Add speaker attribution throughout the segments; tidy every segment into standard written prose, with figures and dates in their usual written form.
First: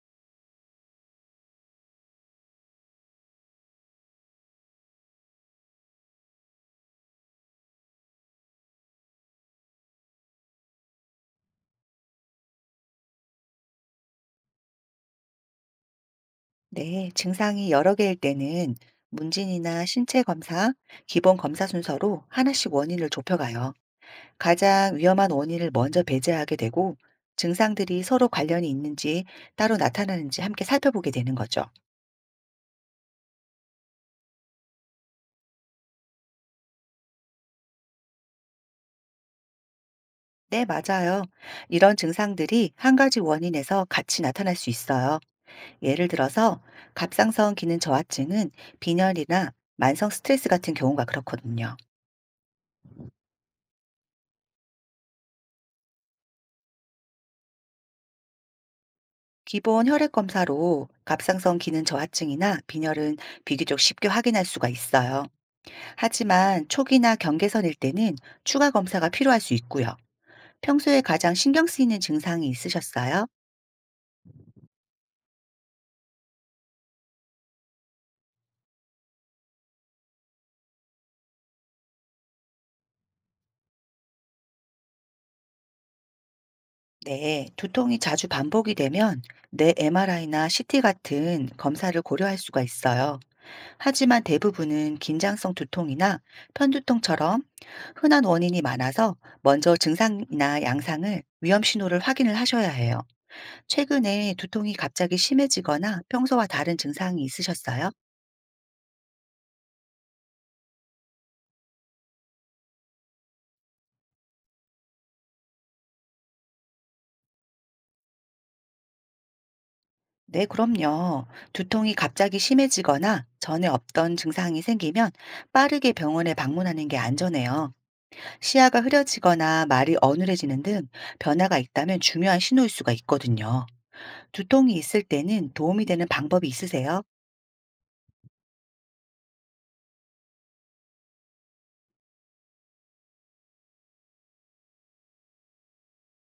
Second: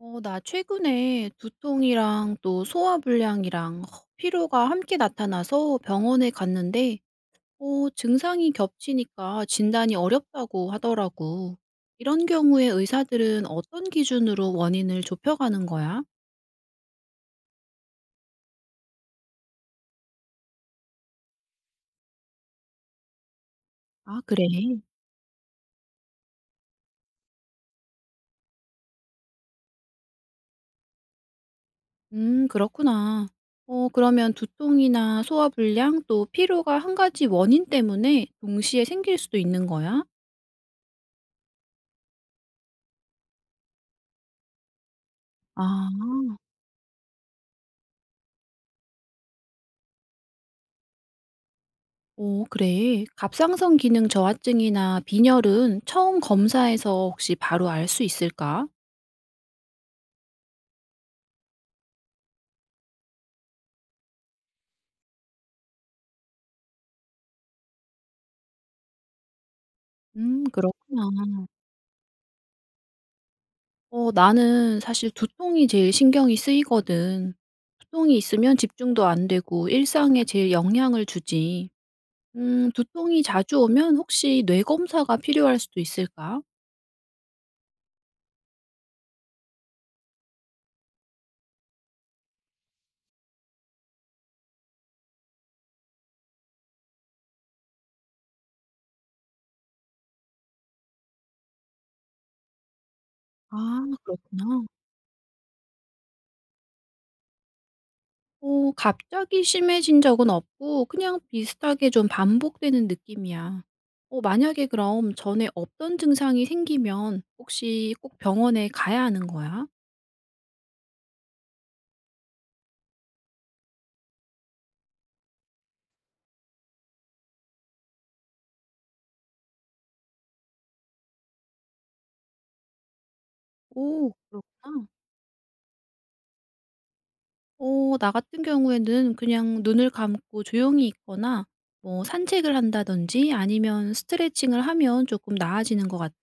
Speaker 1: 나 최근에 두통이랑 또 소화불량이랑 피로가 함께 나타나서 병원에 갔는데, 증상이 겹치니까 진단이 어렵다고 하더라고. 이런 경우에 의사들은 어떤 기준으로 원인을 좁혀가는 거야?
Speaker 2: 네, 증상이 여러 개일 때는 문진이나 신체 검사, 기본 검사 순서로 하나씩 원인을 좁혀가요.
Speaker 1: 아, 그래.
Speaker 2: 가장 위험한 원인을 먼저 배제하게 되고 증상들이 서로 관련이 있는지 따로 나타나는지 함께 살펴보게 되는 거죠.
Speaker 1: 그렇구나. 그러면 두통이나 소화불량 또 피로가 한 가지 원인 때문에 동시에 생길 수도 있는 거야?
Speaker 2: 네, 맞아요. 이런 증상들이 한 가지 원인에서 같이 나타날 수 있어요. 예를
Speaker 1: 아.
Speaker 2: 들어서 갑상선 기능 저하증은 빈혈이나 만성 스트레스 같은 경우가 그렇거든요.
Speaker 1: 오 그래. 갑상선 기능 저하증이나 빈혈은 처음 검사에서 혹시 바로 알 수 있을까?
Speaker 2: 기본 혈액 검사로 갑상선 기능 저하증이나 빈혈은 비교적 쉽게 확인할 수가 있어요. 하지만 초기나 경계선일 때는 추가 검사가 필요할 수 있고요. 평소에
Speaker 1: 그렇구나.
Speaker 2: 가장 신경 쓰이는 증상이 있으셨어요?
Speaker 1: 나는 사실 두통이 제일 신경이 쓰이거든. 두통이 있으면 집중도 안 되고 일상에 제일 영향을 주지. 두통이 자주 오면 혹시 뇌 검사가 필요할 수도 있을까?
Speaker 2: 네, 두통이 자주 반복이 되면 뇌 MRI나 CT 같은 검사를 고려할 수가 있어요. 하지만 대부분은 긴장성 두통이나 편두통처럼 흔한 원인이 많아서 먼저 증상이나 양상을 위험 신호를 확인을 하셔야 해요.
Speaker 1: 아
Speaker 2: 최근에
Speaker 1: 그렇구나.
Speaker 2: 두통이 갑자기 심해지거나 평소와 다른 증상이 있으셨어요?
Speaker 1: 갑자기 심해진 적은 없고 그냥 비슷하게 좀 반복되는 느낌이야. 만약에 그럼 전에 없던 증상이 생기면 혹시 꼭 병원에 가야 하는 거야?
Speaker 2: 네, 그럼요. 두통이 갑자기 심해지거나 전에 없던 증상이 생기면 빠르게 병원에 방문하는 게 안전해요. 시야가 흐려지거나 말이 어눌해지는 등 변화가 있다면 중요한 신호일 수가 있거든요.
Speaker 1: 오
Speaker 2: 두통이
Speaker 1: 그렇구나.
Speaker 2: 있을 때는 도움이 되는 방법이 있으세요?
Speaker 1: 나 같은 경우에는 그냥 눈을 감고 조용히 있거나 뭐 산책을 한다든지 아니면 스트레칭을 하면 조금 나아지는 것 같아.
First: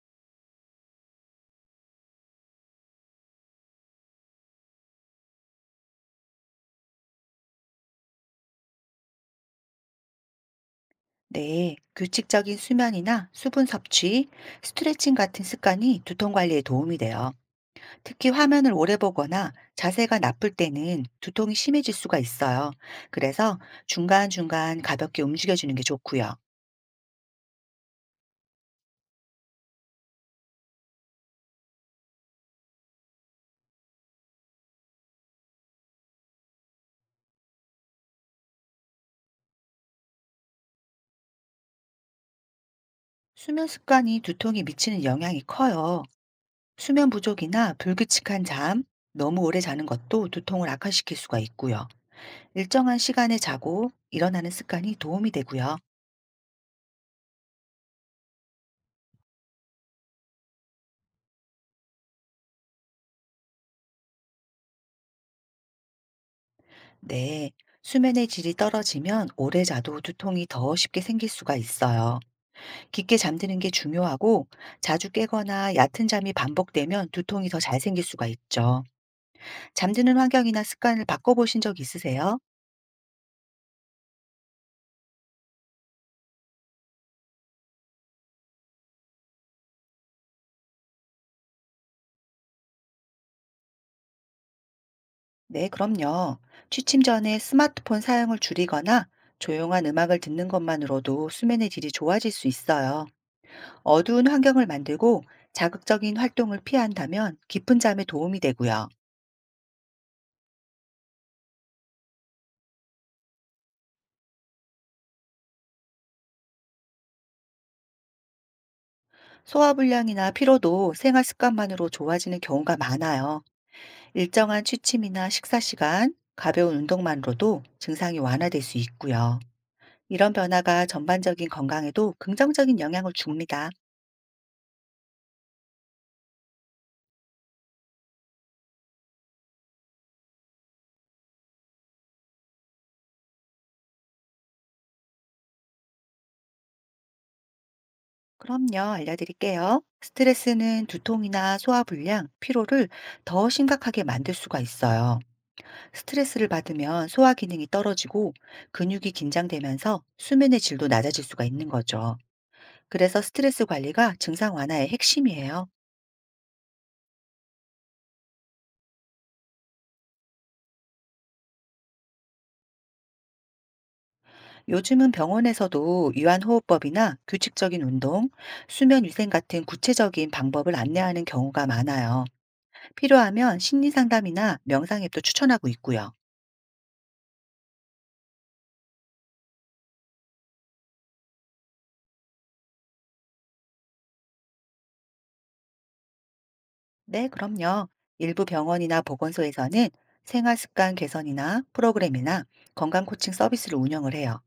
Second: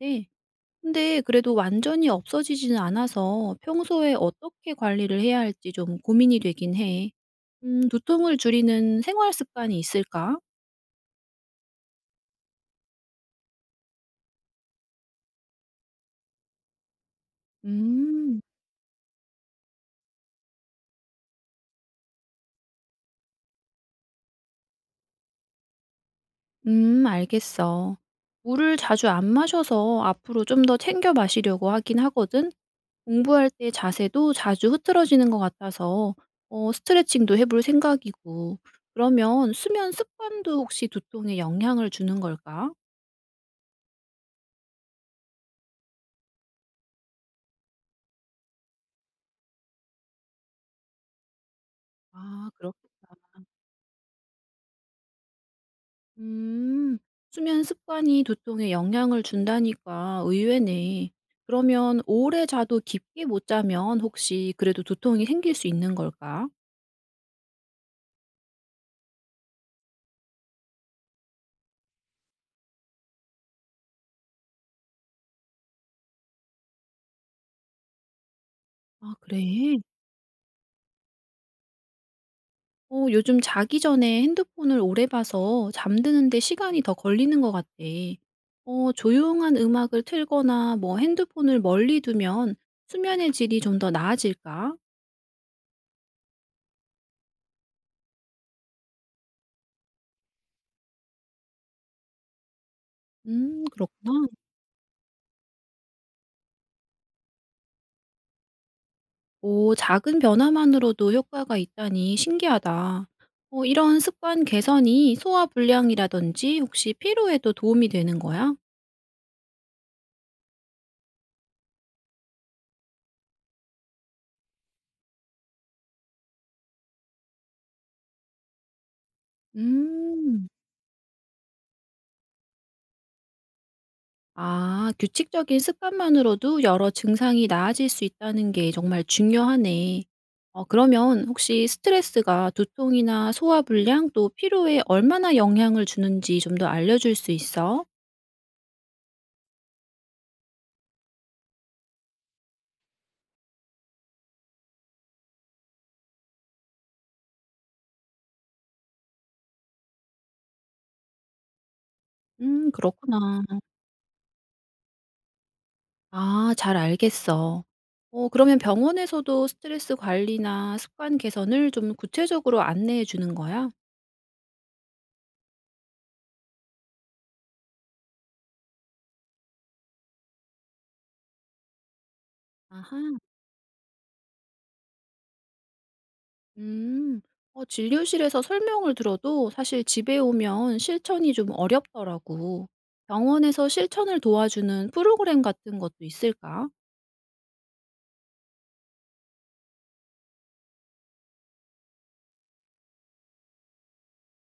Speaker 1: 근데 그래도 완전히 없어지지는 않아서 평소에 어떻게 관리를 해야 할지 좀 고민이 되긴 해. 두통을 줄이는 생활 습관이 있을까?
Speaker 2: 네, 규칙적인 수면이나 수분 섭취, 스트레칭 같은 습관이 두통 관리에 도움이 돼요. 특히
Speaker 1: 음,
Speaker 2: 화면을 오래 보거나 자세가 나쁠 때는 두통이 심해질 수가 있어요. 그래서 중간중간 가볍게 움직여주는 게 좋고요.
Speaker 1: 알겠어. 물을 자주 안 마셔서 앞으로 좀 더 챙겨 마시려고 하긴 하거든. 공부할 때 자세도 자주 흐트러지는 것 같아서 스트레칭도 해볼 생각이고. 그러면 수면 습관도 혹시 두통에 영향을 주는 걸까?
Speaker 2: 수면 습관이 두통에 미치는 영향이 커요. 수면 부족이나 불규칙한 잠, 너무 오래 자는 것도 두통을 악화시킬 수가 있고요.
Speaker 1: 아,
Speaker 2: 일정한
Speaker 1: 그렇겠다.
Speaker 2: 시간에 자고 일어나는 습관이 도움이 되고요.
Speaker 1: 음, 수면 습관이 두통에 영향을 준다니까 의외네. 그러면 오래 자도 깊게 못 자면 혹시 그래도 두통이 생길 수 있는 걸까?
Speaker 2: 네. 수면의 질이 떨어지면 오래 자도 두통이 더 쉽게 생길 수가 있어요. 깊게 잠드는 게 중요하고 자주 깨거나 얕은 잠이 반복되면 두통이 더 잘 생길 수가 있죠.
Speaker 1: 아, 그래?
Speaker 2: 잠드는 환경이나 습관을 바꿔보신 적 있으세요?
Speaker 1: 요즘 자기 전에 핸드폰을 오래 봐서 잠드는데 시간이 더 걸리는 것 같아. 조용한 음악을 틀거나 뭐 핸드폰을 멀리 두면 수면의 질이 좀 더 나아질까?
Speaker 2: 네, 그럼요. 취침 전에 스마트폰 사용을 줄이거나 조용한 음악을 듣는 것만으로도 수면의 질이 좋아질 수 있어요. 어두운
Speaker 1: 그렇구나.
Speaker 2: 환경을 만들고 자극적인 활동을 피한다면 깊은 잠에 도움이 되고요.
Speaker 1: 오, 작은 변화만으로도 효과가 있다니 신기하다. 이런 습관 개선이 소화 불량이라든지 혹시 피로에도 도움이 되는 거야?
Speaker 2: 소화불량이나 피로도 생활 습관만으로 좋아지는 경우가 많아요. 일정한 취침이나 식사 시간, 가벼운 운동만으로도 증상이 완화될 수 있고요. 이런
Speaker 1: 음,
Speaker 2: 변화가 전반적인 건강에도 긍정적인 영향을 줍니다.
Speaker 1: 아, 규칙적인 습관만으로도 여러 증상이 나아질 수 있다는 게 정말 중요하네. 그러면 혹시 스트레스가 두통이나 소화 불량 또 피로에 얼마나 영향을 주는지 좀 더 알려줄 수 있어?
Speaker 2: 그럼요, 알려드릴게요. 스트레스는 두통이나 소화불량, 피로를 더 심각하게 만들 수가 있어요. 스트레스를 받으면 소화 기능이 떨어지고 근육이 긴장되면서 수면의 질도 낮아질 수가 있는 거죠. 그래서
Speaker 1: 그렇구나.
Speaker 2: 스트레스 관리가 증상 완화의 핵심이에요.
Speaker 1: 아 잘 알겠어. 그러면 병원에서도 스트레스 관리나 습관 개선을 좀 구체적으로 안내해 주는 거야?
Speaker 2: 요즘은 병원에서도 유한호흡법이나 규칙적인 운동, 수면 위생 같은 구체적인 방법을 안내하는 경우가 많아요.
Speaker 1: 아하.
Speaker 2: 필요하면 심리 상담이나 명상 앱도 추천하고 있고요.
Speaker 1: 음. 진료실에서 설명을 들어도 사실 집에 오면 실천이 좀 어렵더라고. 병원에서 실천을 도와주는 프로그램 같은 것도 있을까?
Speaker 2: 네, 그럼요. 일부 병원이나 보건소에서는 생활 습관 개선이나 프로그램이나 건강 코칭 서비스를 운영을 해요.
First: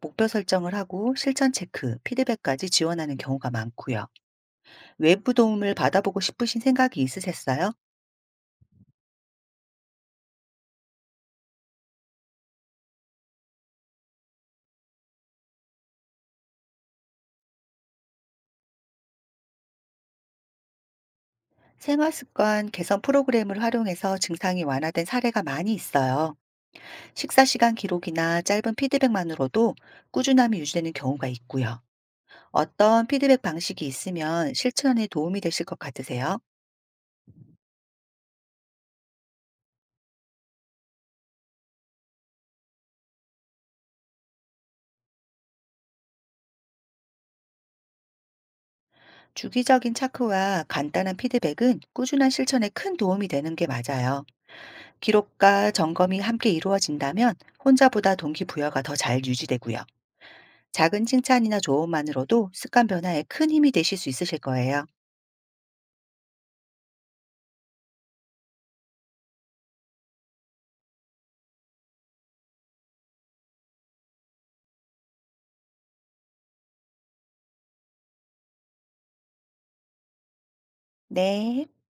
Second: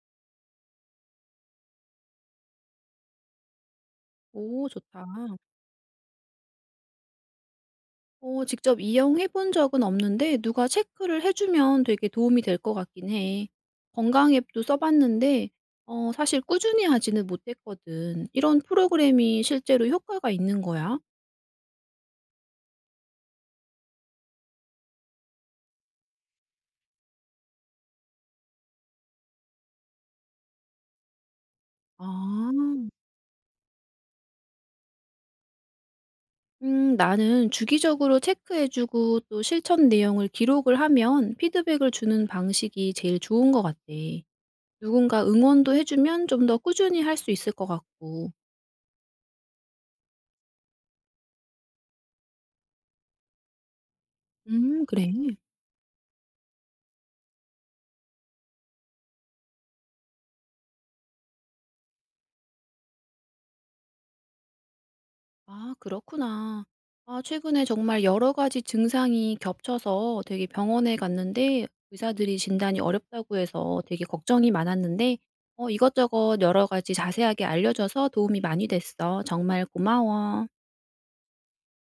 Speaker 2: 목표 설정을 하고 실천 체크, 피드백까지 지원하는 경우가 많고요.
Speaker 1: 오 좋다.
Speaker 2: 외부 도움을 받아보고 싶으신 생각이 있으셨어요?
Speaker 1: 직접 이용해 본 적은 없는데 누가 체크를 해 주면 되게 도움이 될 것 같긴 해. 건강 앱도 써 봤는데 사실 꾸준히 하지는 못했거든. 이런 프로그램이 실제로 효과가 있는 거야?
Speaker 2: 생활 습관 개선 프로그램을 활용해서 증상이 완화된 사례가 많이 있어요. 식사 시간 기록이나 짧은 피드백만으로도 꾸준함이 유지되는 경우가 있고요.
Speaker 1: 아.
Speaker 2: 어떤 피드백 방식이 있으면 실천에 도움이 되실 것 같으세요?
Speaker 1: 나는 주기적으로 체크해 주고 또 실천 내용을 기록을 하면 피드백을 주는 방식이 제일 좋은 것 같아. 누군가 응원도 해 주면 좀 더 꾸준히 할 수 있을 것 같고.
Speaker 2: 주기적인 차크와 간단한 피드백은 꾸준한 실천에 큰 도움이 되는 게 맞아요.
Speaker 1: 그래.
Speaker 2: 기록과 점검이 함께 이루어진다면 혼자보다 동기부여가 더 잘 유지되고요. 작은 칭찬이나 조언만으로도 습관 변화에 큰 힘이 되실 수 있으실 거예요.
Speaker 1: 아 그렇구나. 아 최근에 정말 여러 가지 증상이 겹쳐서 되게 병원에 갔는데 의사들이 진단이 어렵다고 해서 되게 걱정이 많았는데 이것저것 여러 가지 자세하게 알려 줘서 도움이 많이 됐어. 정말 고마워.
Speaker 2: 네.